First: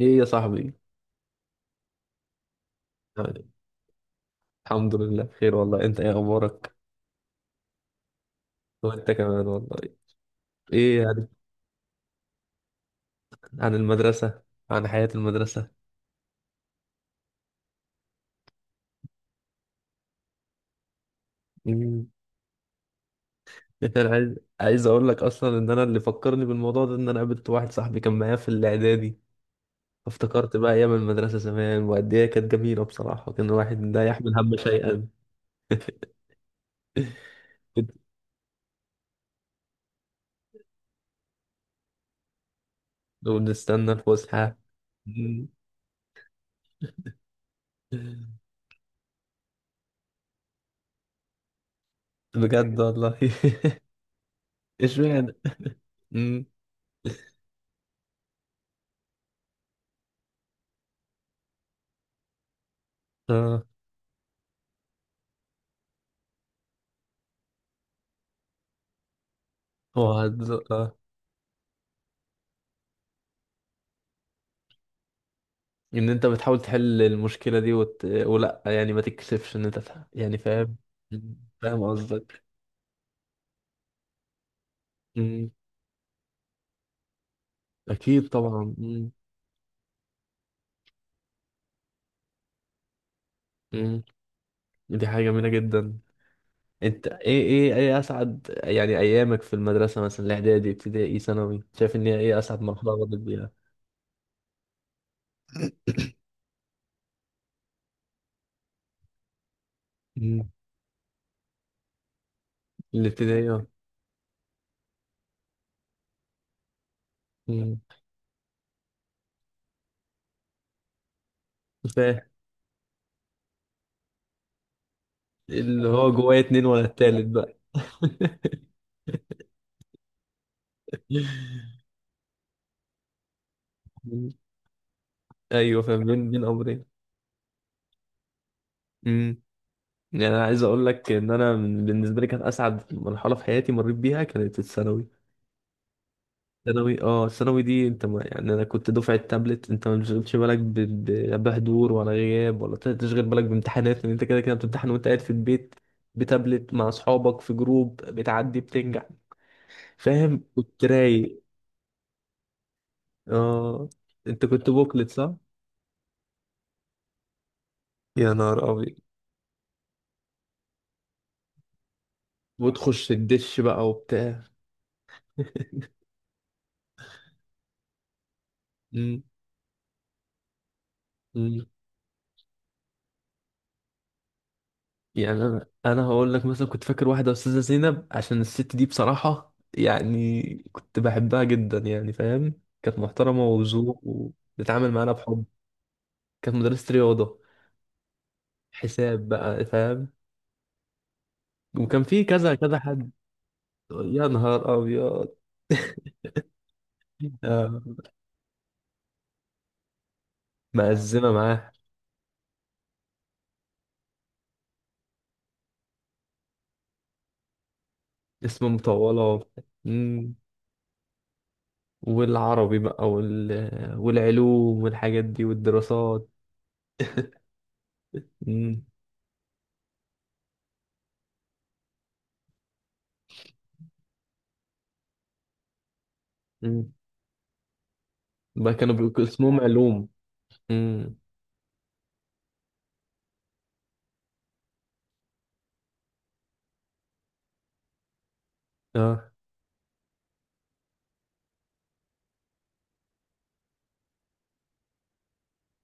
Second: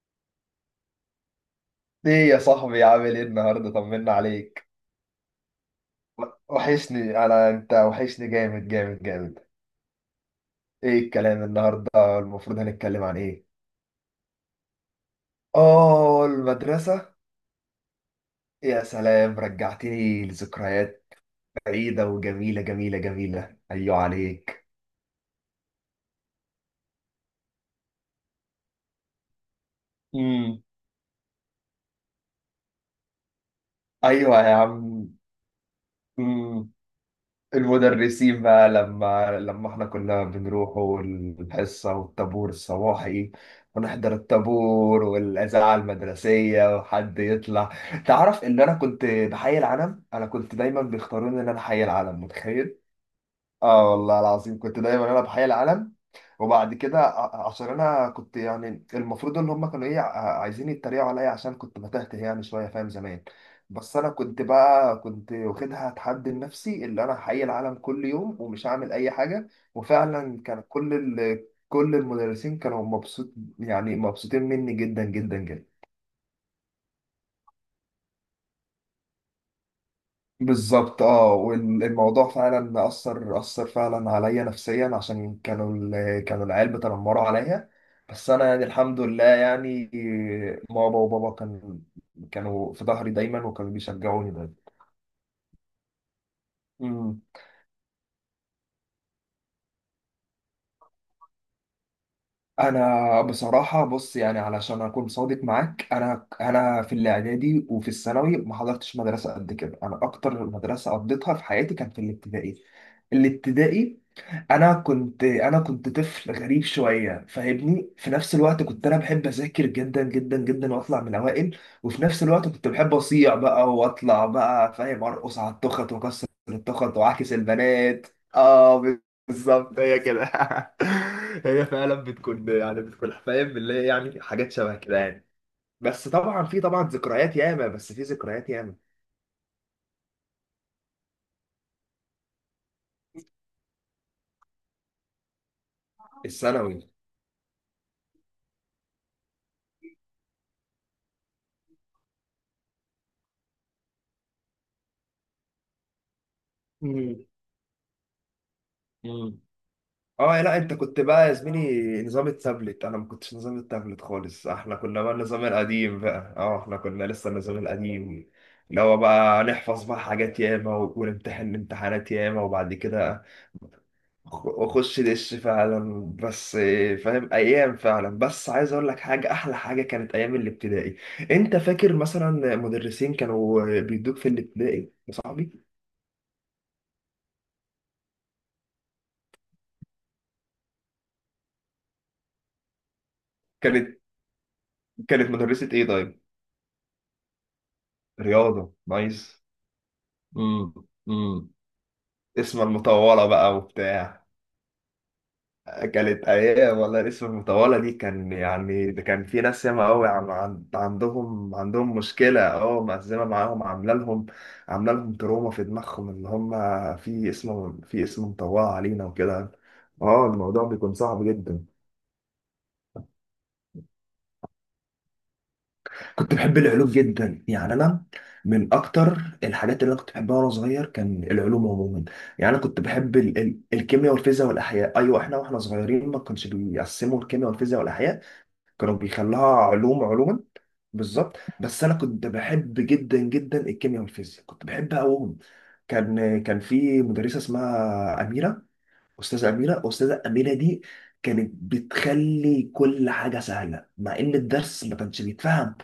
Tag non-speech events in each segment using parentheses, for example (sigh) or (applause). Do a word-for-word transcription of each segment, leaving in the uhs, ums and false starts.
ايه يا صاحبي. ايه يا صاحبي، عامل ايه يعني النهارده؟ طمنا عليك. الحمد لله بخير والله، انت ايه اخبارك؟ وحشني، انا انت وحشني جامد جامد وانت جامد. كمان والله. ايه ايه عن الكلام النهارده؟ المفروض هنتكلم عن ايه؟ عن المدرسة، عن حياة المدرسة. اه المدرسة. يا سلام، رجعتني لذكريات مم. بعيدة وجميلة جميلة جميلة. (laughs) ايوه انا عايز عليك. عايز اقول لك اصلا ان انا اللي فكرني بالموضوع ده، ان انا قابلت واحد صاحبي كان معايا في الاعدادي. فافتكرت امم بقى ايام المدرسة زمان، وقد ايه كانت جميلة بصراحة، كان الواحد لا يحمل ايوه يا هم عم. شيئا. مم. (laughs) المدرسين بقى لما لما احنا كنا بنروح الحصة والطابور الصباحي، ونستنى ونحضر الفسحة. الطابور مم. والإذاعة المدرسية وحد يطلع. تعرف إن أنا كنت بحي العلم؟ أنا كنت دايما بيختاروني إن أنا حي العلم، متخيل؟ بجد والله. آه والله العظيم، كنت (laughs) دايما أنا اشمعنى. بحي العلم. مم. وبعد كده ع- عشان انا كنت، يعني المفروض ان هم كانوا ايه، ع- عايزين يتريقوا عليا عشان كنت بتهته يعني شويه، فاهم زمان. اه. بس انا كنت بقى، كنت واخدها تحدي لنفسي اللي انا هحيي العالم كل يوم ومش هعمل اي حاجه. وفعلا وعد- كان كل ال... كل المدرسين كانوا مبسوط، يعني مبسوطين مني جدا جدا جدا. ان انت بتحاول تحل المشكلة دي وت... ولا يعني ما تكسفش ان انت تح... يعني فاهم. بالظبط اه، مم. فاهم والموضوع قصدك. فعلا اثر اثر فعلا عليا نفسيا عشان مم. كانوا ال- كانوا العيال بيتنمروا عليا. اكيد بس انا يعني طبعا. الحمد مم. لله، يعني ماما وبابا كان، كانوا في ظهري دايما وكانوا مم. بيشجعوني دايما. دي حاجة جميلة جدا. انت مم. ايه ايه ايه اسعد يعني ايامك في المدرسة، مثلا الاعدادي، ابتدائي، ثانوي، شايف ان هي ايه اسعد مرحلة مريت انا بيها؟ بصراحه بص، يعني علشان اكون صادق معاك، انا انا في الاعدادي وفي الثانوي ما حضرتش مدرسه قد كده. انا اكتر مم. مدرسه قضيتها في حياتي كان في الابتدائي. الابتدائي اه. الابتدائي، انا كنت انا كنت طفل غريب شويه مم. فاهمني. في نفس الوقت كنت انا بحب اذاكر جدا جدا جدا واطلع من الاوائل، (laughs) وفي فاهم. نفس الوقت كنت بحب اصيع بقى واطلع بقى فاهم، ارقص على اللي التخت هو واكسر جوايا اتنين ولا التخت التالت واعكس بقى. البنات. (laughs) اه بالظبط، هي كده. (laughs) هي فعلا بتكون يعني، بتكون فاهم اللي هي يعني مم. حاجات شبه كده يعني. ايوه فاهم، بس بين طبعا بين في، امرين. طبعا ذكريات ياما، بس في ذكريات ياما. يعني انا عايز اقول لك ان انا من- بالنسبه لي كانت اسعد مرحله في حياتي مريت بيها، كانت الثانوي. الثانوي. الثانوي اه، الثانوي دي انت ما يعني، انا كنت دفعه تابلت، انت ما بتشغلش بالك ب- ب- لا بحضور ولا غياب ولا ت- تشغل بالك بامتحانات، لان انت كده كده بتمتحن وانت قاعد في البيت. بتابلت مع اصحابك في جروب، بتعدي بتنجح. مم. اه فاهم، لا، انت كنت كنت بقى يا رايق. زميلي نظام التابلت، انا ما كنتش نظام اه. التابلت انت خالص، كنت احنا كنا بوكلت بقى صح؟ النظام القديم بقى. اه احنا كنا لسه النظام القديم، يا نهار اللي ابيض. هو بقى نحفظ بقى حاجات ياما، و- ونمتحن امتحانات ياما، وبعد وتخش كده الدش بقى وبتاع. أخ- اخش دش (laughs) فعلا. بس آه، فاهم، ايام فعلا. بس عايز اقول لك حاجه، احلى حاجه كانت ايام الابتدائي. انت مم. فاكر مثلا مدرسين كانوا بيدوك في الابتدائي يا يعني صاحبي؟ انا انا هقول لك. مثلا كنت فاكر واحده استاذه زينب، عشان الست دي بصراحه يعني كنت بحبها جدا. يعني فاهم، كانت محترمه كانت، وذوق وبتتعامل معانا كانت بحب. مدرسه ايه؟ طيب، كانت مدرسه رياضه، رياضه، حساب نايس. بقى فاهم. امم امم وكان في كذا اسم كذا حد. المطولة بقى وبتاع. يا نهار ابيض. كانت أيام والله. الاسم المطولة دي آه، كان، يعني ده كان في ناس ياما أوي، عن- عن- مأزمه عندهم معاه. عندهم مشكلة، أه مأزمة معاهم، عاملة لهم، عاملة لهم تروما في دماغهم اللي هم في اسم، في اسم مطولة اسم علينا مطوله. وكده. أه مم. الموضوع بيكون صعب جدا. والعربي بقى وال... والعلوم والحاجات دي والدراسات. كنت بحب العلوم جدا، يعني انا من مم. اكتر الحاجات اللي انا كنت بحبها وانا صغير كان العلوم عموما. يعني انا كنت بحب ال ال الكيمياء والفيزياء والاحياء. ايوه احنا واحنا صغيرين ما كانش مم. بيقسموا الكيمياء والفيزياء والاحياء، بقى كانوا كانوا بيقولوا بيخلوها اسمهم علوم، علوم. علوما. مم. بالظبط. بس انا كنت بحب جدا جدا الكيمياء والفيزياء، كنت بحبها قوي. كان كان في مدرسه اسمها اميره، اه، استاذه اميره. استاذه اميره دي كانت بتخلي كل حاجه سهله، مع ان الدرس ما كانش بيتفهم.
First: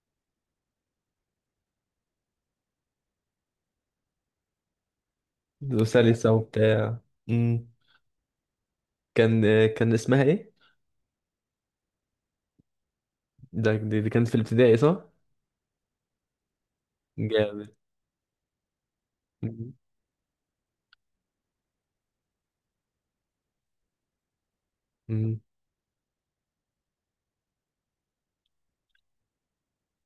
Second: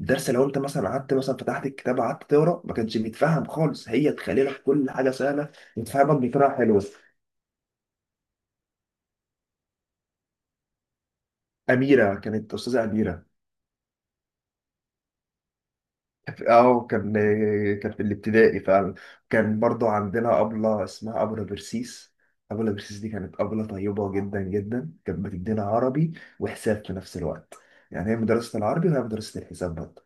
الدرس لو انت مثلا قعدت مثلا فتحت الكتاب قعدت تقرا ما كانش بيتفهم خالص، هي تخلي لك كل حاجه سهله وتفهمك وسلسة بطريقه حلوه. وبتاع. امم. كان كان اسمها ايه؟ اميره، كانت استاذه اميره. ده دي, دي كانت في الابتدائي صح؟ اه كان، جامد. كان في الابتدائي فعلا. كان مم. برضو عندنا ابله اسمها ابله برسيس. ابله برسيس دي كانت ابله طيبه جدا جدا. كانت مم. بتدينا عربي وحساب في نفس الوقت، يعني هي مدرسه العربي وهي مدرسه الحساب برضه.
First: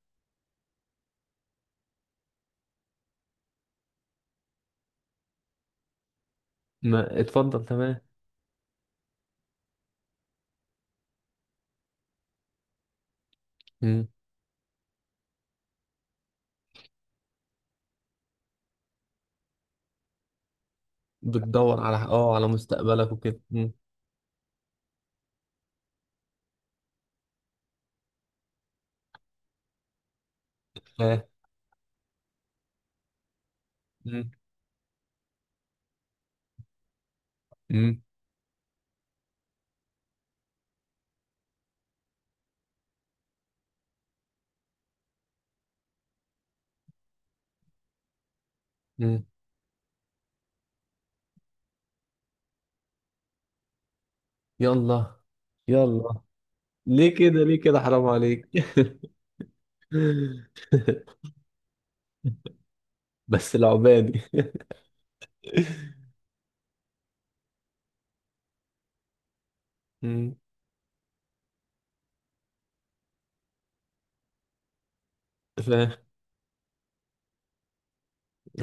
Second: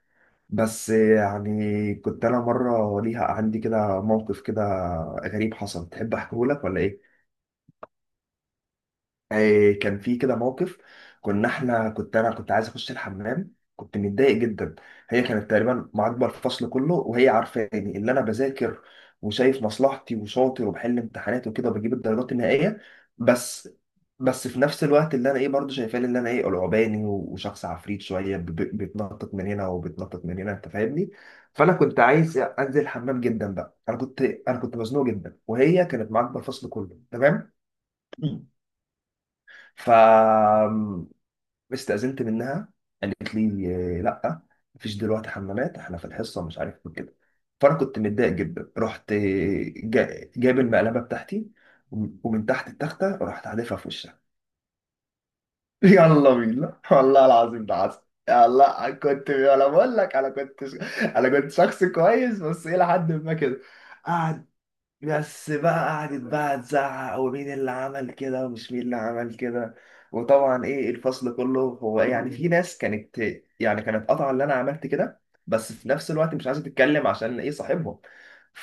بس يعني كنت انا مره ليها عندي كده موقف كده غريب حصل، تحب احكيه لك ولا ايه؟ ما اتفضل، تمام. آه، كان في كده موقف. كنا احنا، كنت انا كنت عايز اخش الحمام، كنت مم. متضايق جدا. هي كانت تقريبا معاقبه الفصل كله، وهي عارفاني اللي انا بذاكر وشايف مصلحتي وشاطر وبحل امتحانات وكده بتدور وبجيب على الدرجات اه على النهائيه. مستقبلك وكده. بس مم. بس في نفس الوقت اللي انا ايه برضه شايفاني اللي انا ايه قلعباني وشخص عفريت شويه، ب- ب- بيتنطط من هنا وبيتنطط من هنا انت فاهمني. ها. فانا كنت عايز انزل الحمام جدا بقى، انا كنت مم. انا كنت مزنوق جدا وهي كانت معاقبه الفصل كله، تمام. مم. ف، استأذنت منها. قالت لي آه، لا، مفيش دلوقتي حمامات، احنا في الحصه مش عارف إيه كده. فانا كنت متضايق جدا، رحت آه، مم. جا- جايب المقلبه بتاعتي، وم- ومن تحت التخته رحت حادفها في وشها. يلا (laughs) يلا، يلا بينا، ليه والله كده، ليه العظيم ده كده، حصل. حرام عليك. يلا، أنا كنت انا بقول لك انا كنت (laughs) انا كنت شخص كويس بس الى حد ما بس كده. العبادي. قعد، بس بقى (laughs) قعدت بقى تزعق ومين اللي عمل كده ومش مين اللي عمل كده. مم. وطبعا ايه الفصل كله هو، يعني في ناس كانت، يعني كانت قاطعه اللي انا عملت كده، ف بس في نفس الوقت مش عايزه تتكلم عشان ايه صاحبهم.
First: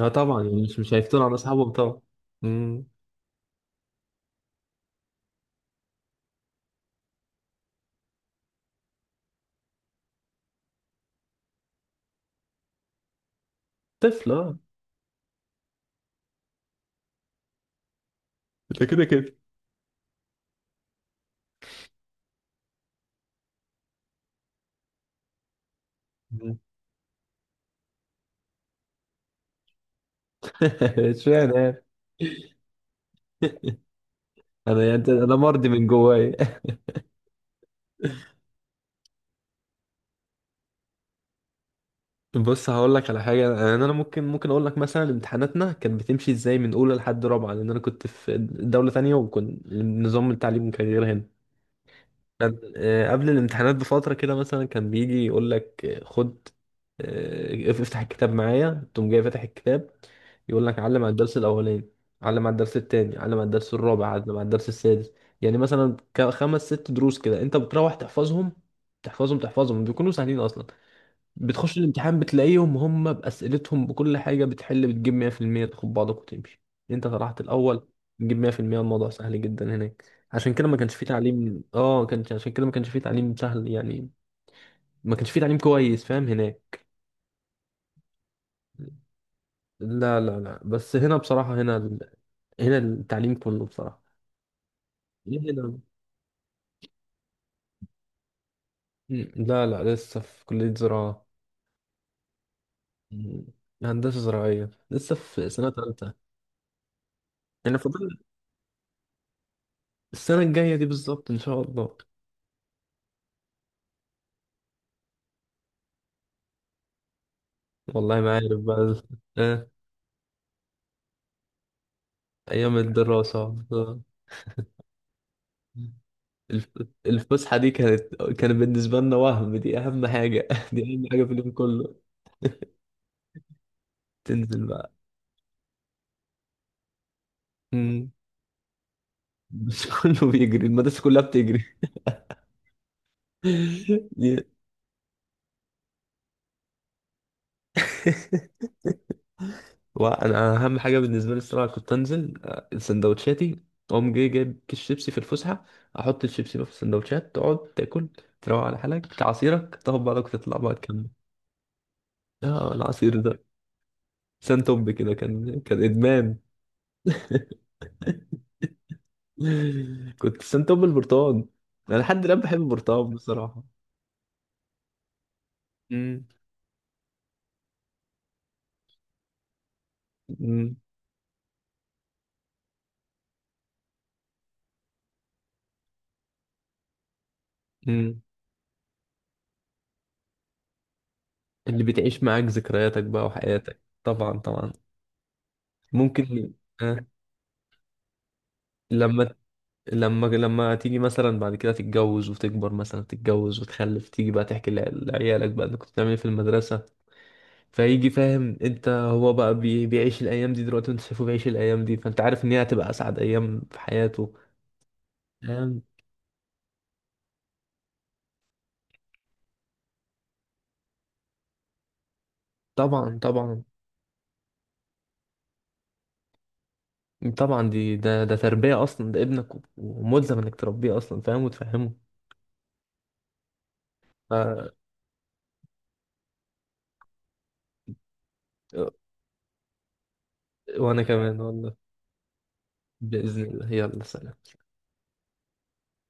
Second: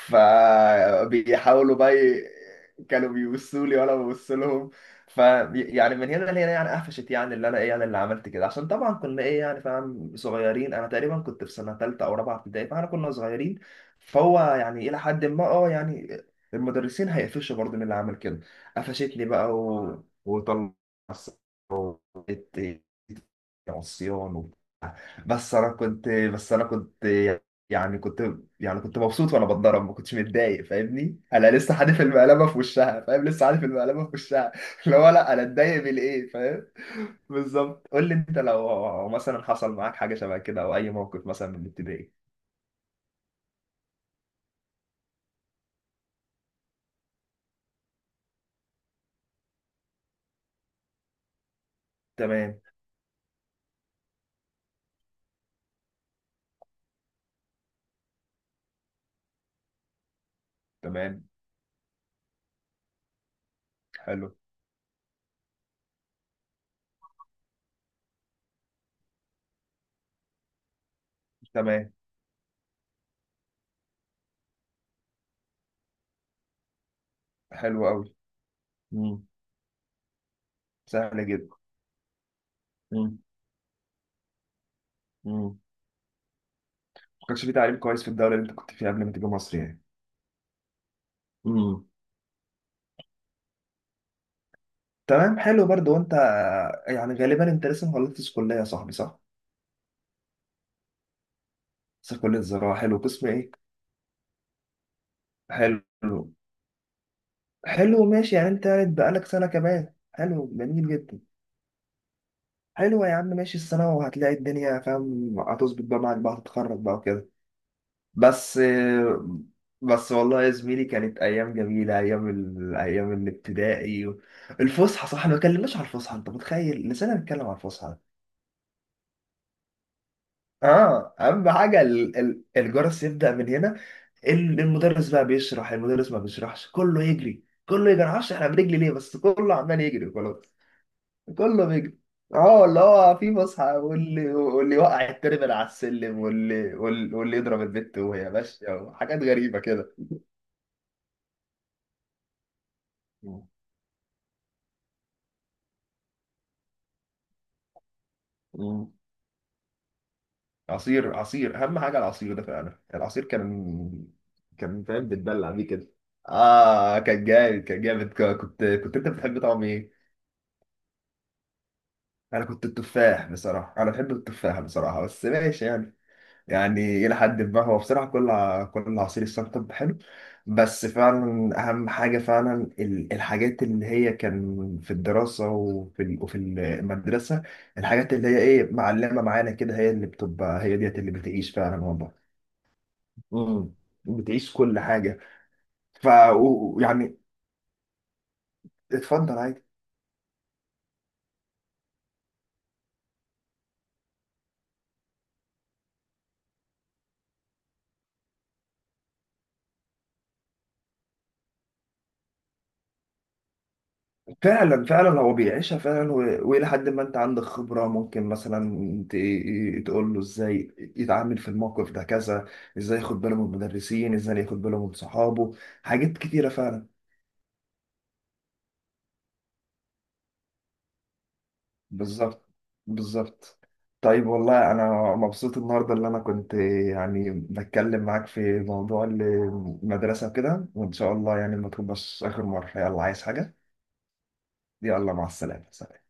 اه طبعا، يعني مش مش هيفتون على اصحابهم بقى طبعا. ي- مم. كانوا بيبصوا لي وانا ببص لهم. ف، يعني من هنا لهنا يعني قفشت، يعني اللي انا ايه يعني اللي عملت كده، عشان طبعا كنا ايه يعني فاهم صغيرين، انا تقريبا كنت في سنه ثالثه او رابعه ابتدائي، فاحنا كنا صغيرين. طفل فهو اه. يعني الى حد ما اه يعني المدرسين هيقفشوا برضه من اللي عمل كده. ده كده قفشتني كده. بقى و... وطلعت عصيان و... بس انا كنت بس مم. انا كنت يعني كنت يعني كنت مبسوط وانا بتضرب ما كنتش متضايق (laughs) فاهمني، اشمعنى انا لسه يعني؟ حادف المقلبه في وشها فاهم، لسه (laughs) حادف المقلبه في وشها. (laughs) انا اللي يعني هو لا انا انا مرضي اتضايق من من ايه جوايا. فاهم. بالظبط. قول لي انت لو مثلا حصل معاك حاجه شبه كده او اي موقف مثلا من الابتدائي. (laughs) بص، هقول لك على حاجه. يعني انا ممكن ممكن اقول لك، مثلا امتحاناتنا كانت بتمشي ازاي من اولى لحد رابعه، لان انا كنت في دوله تانية، وكنت نظام التعليم كان غير هنا. كان تمام. آه، قبل الامتحانات بفتره كده مثلا كان بيجي يقول لك آه، خد، آه، افتح الكتاب معايا، تقوم جاي فاتح الكتاب. يقول لك علم على تمام. الدرس الاولاني، علم على الدرس التاني، علم على الدرس الرابع، علم حلو. على الدرس السادس. يعني مثلا ك- خمس ست دروس كده، انت بتروح تحفظهم. تحفظهم تحفظهم بيكونوا سهلين اصلا. بتخش تمام. الامتحان بتلاقيهم هم بأسئلتهم، بكل حاجة بتحل، بتجيب مية في المية، تاخد بعضك وتمشي. انت طلعت حلو الأول. قوي. بتجيب مية في المية، الموضوع سهل جدا هناك. عشان كده ما كانش فيه سهل تعليم، اه كان عشان كده ما كانش فيه جدا. تعليم، سهل يعني. ما كانش فيه تعليم مم. كويس فاهم هناك. ما كانش في تعليم كويس في الدوله اللي انت كنت فيها قبل ما تيجي مصر يعني؟ لا لا لا، بس هنا بصراحة، هنا مم. ال... هنا التعليم كله بصراحة. تمام، ليه حلو هنا؟ برضو. وانت يعني غالبا انت لسه ما خلصتش كليه يا صاحبي، صح؟ مم، لا لا، لسه في كلية زراعة. بس كليه زراعه، حلو، قسم مم، ايه؟ هندسة زراعية، لسه في سنة حلو. تالتة. يعني حلو، فاضل. ماشي. يعني انت بقالك سنه كمان، السنة حلو الجاية دي جميل جدا. بالظبط إن شاء الله. حلو يا عم، ماشي السنه وهتلاقي الدنيا فاهم هتظبط بقى معاك، بقى هتتخرج بقى وكده. والله ما عارف بس، بقى. آه. بس والله يا زميلي كانت ايام جميله، ايام ال... أيام ايام الدراسة آه. الابتدائي. الفسحه، صح ما اتكلمناش على الفسحه. انت الف- متخيل لسنا بنتكلم الفسحة على دي الفسحه؟ كانت كانت بالنسبة لنا وهم، دي أهم حاجة. (laughs) دي أهم اه حاجة في اهم اليوم حاجه، كله. ال- ال- الجرس يبدا من هنا، ال- تنزل بقى. المدرس بقى بيشرح، المدرس ما بيشرحش، كله يجري كله يجري، مم. معرفش احنا بنجري ليه، بس كله عمال بس (laughs) يجري كله وخلاص. بيجري، المدرسة كلها بتجري. كله بيجري. اه اللي هو في فسحه، (laughs) واللي دي- واللي يوقع التربل على السلم، واللي وال- واللي يضرب البت وهي ماشيه، وحاجات غريبه كده. وأنا أهم حاجة بالنسبة لي الصراحة كنت أنزل آه، مم. سندوتشاتي. أقوم جاي جايب كيس شيبسي في الفسحة، أحط الشيبسي بقى في السندوتشات، تقعد تاكل، تروق على مم. حالك، تعصيرك، تاخد بعضك وتطلع بقى تكمل. عصير، عصير اهم حاجه، العصير ده اه، فعلا، العصير العصير ده كان، كان سنتوب فاهم كده بتبلع كان بيه كان كده. ادمان. اه كان جامد، كان جامد، ك- كنت كنت انت بتحب طعم ايه؟ (laughs) كنت سنتوب البرتقال. انا لحد الان انا بحب كنت البرتقال التفاح بصراحه. بصراحه، انا بحب التفاح بصراحه بس ماشي يعني. مم. يعني الى حد ما هو بصراحه كل ع- كل عصير السنتب حلو. مم. بس فعلا اهم حاجه فعلا، ال- الحاجات اللي هي كان في الدراسه وفي ال- وفي المدرسه، الحاجات مم. اللي هي ايه معلمه معانا كده، هي اللي بتبقى هي ديت اللي بتعيش اللي فعلا بتعيش والله. معاك ذكرياتك بقى امم وحياتك، طبعا بتعيش طبعا. كل حاجه. ف ممكن. و- آه، يعني لما اتفضل عادي. لما لما تيجي مثلا بعد كده تتجوز وتكبر، مثلا تتجوز وتخلف، تيجي بقى تحكي لع- لعيالك بقى انك كنت بتعمل ايه في المدرسة. فيجي فاهم انت، هو بقى بي- بيعيش الايام دي دلوقتي وانت شايفه بيعيش الايام دي، فانت عارف ان هي هتبقى اسعد ايام في حياته. فعلا فعلا هو بيعيشها فعلا، و- والى حد ما انت عندك خبره ممكن مثلا ت- تقول له ازاي يتعامل في الموقف ده كذا، ازاي طبعا ياخد باله من طبعا. المدرسين، ازاي ياخد باله من صحابه، حاجات كتيره فعلا. طبعا دي ده ده تربية أصلا، ده ابنك و- وملزم إنك تربيه أصلا، فاهم، وتفهمه. بالظبط، بالظبط. طيب والله آه. انا مبسوط النهارده، اللي انا كنت يعني بتكلم معاك في موضوع المدرسه كده، وان وأنا شاء الله كمان يعني ما والله. تبقاش اخر مره. يلا، عايز بإذن حاجه؟ الله، يلا سلام. يلا، مع السلامه.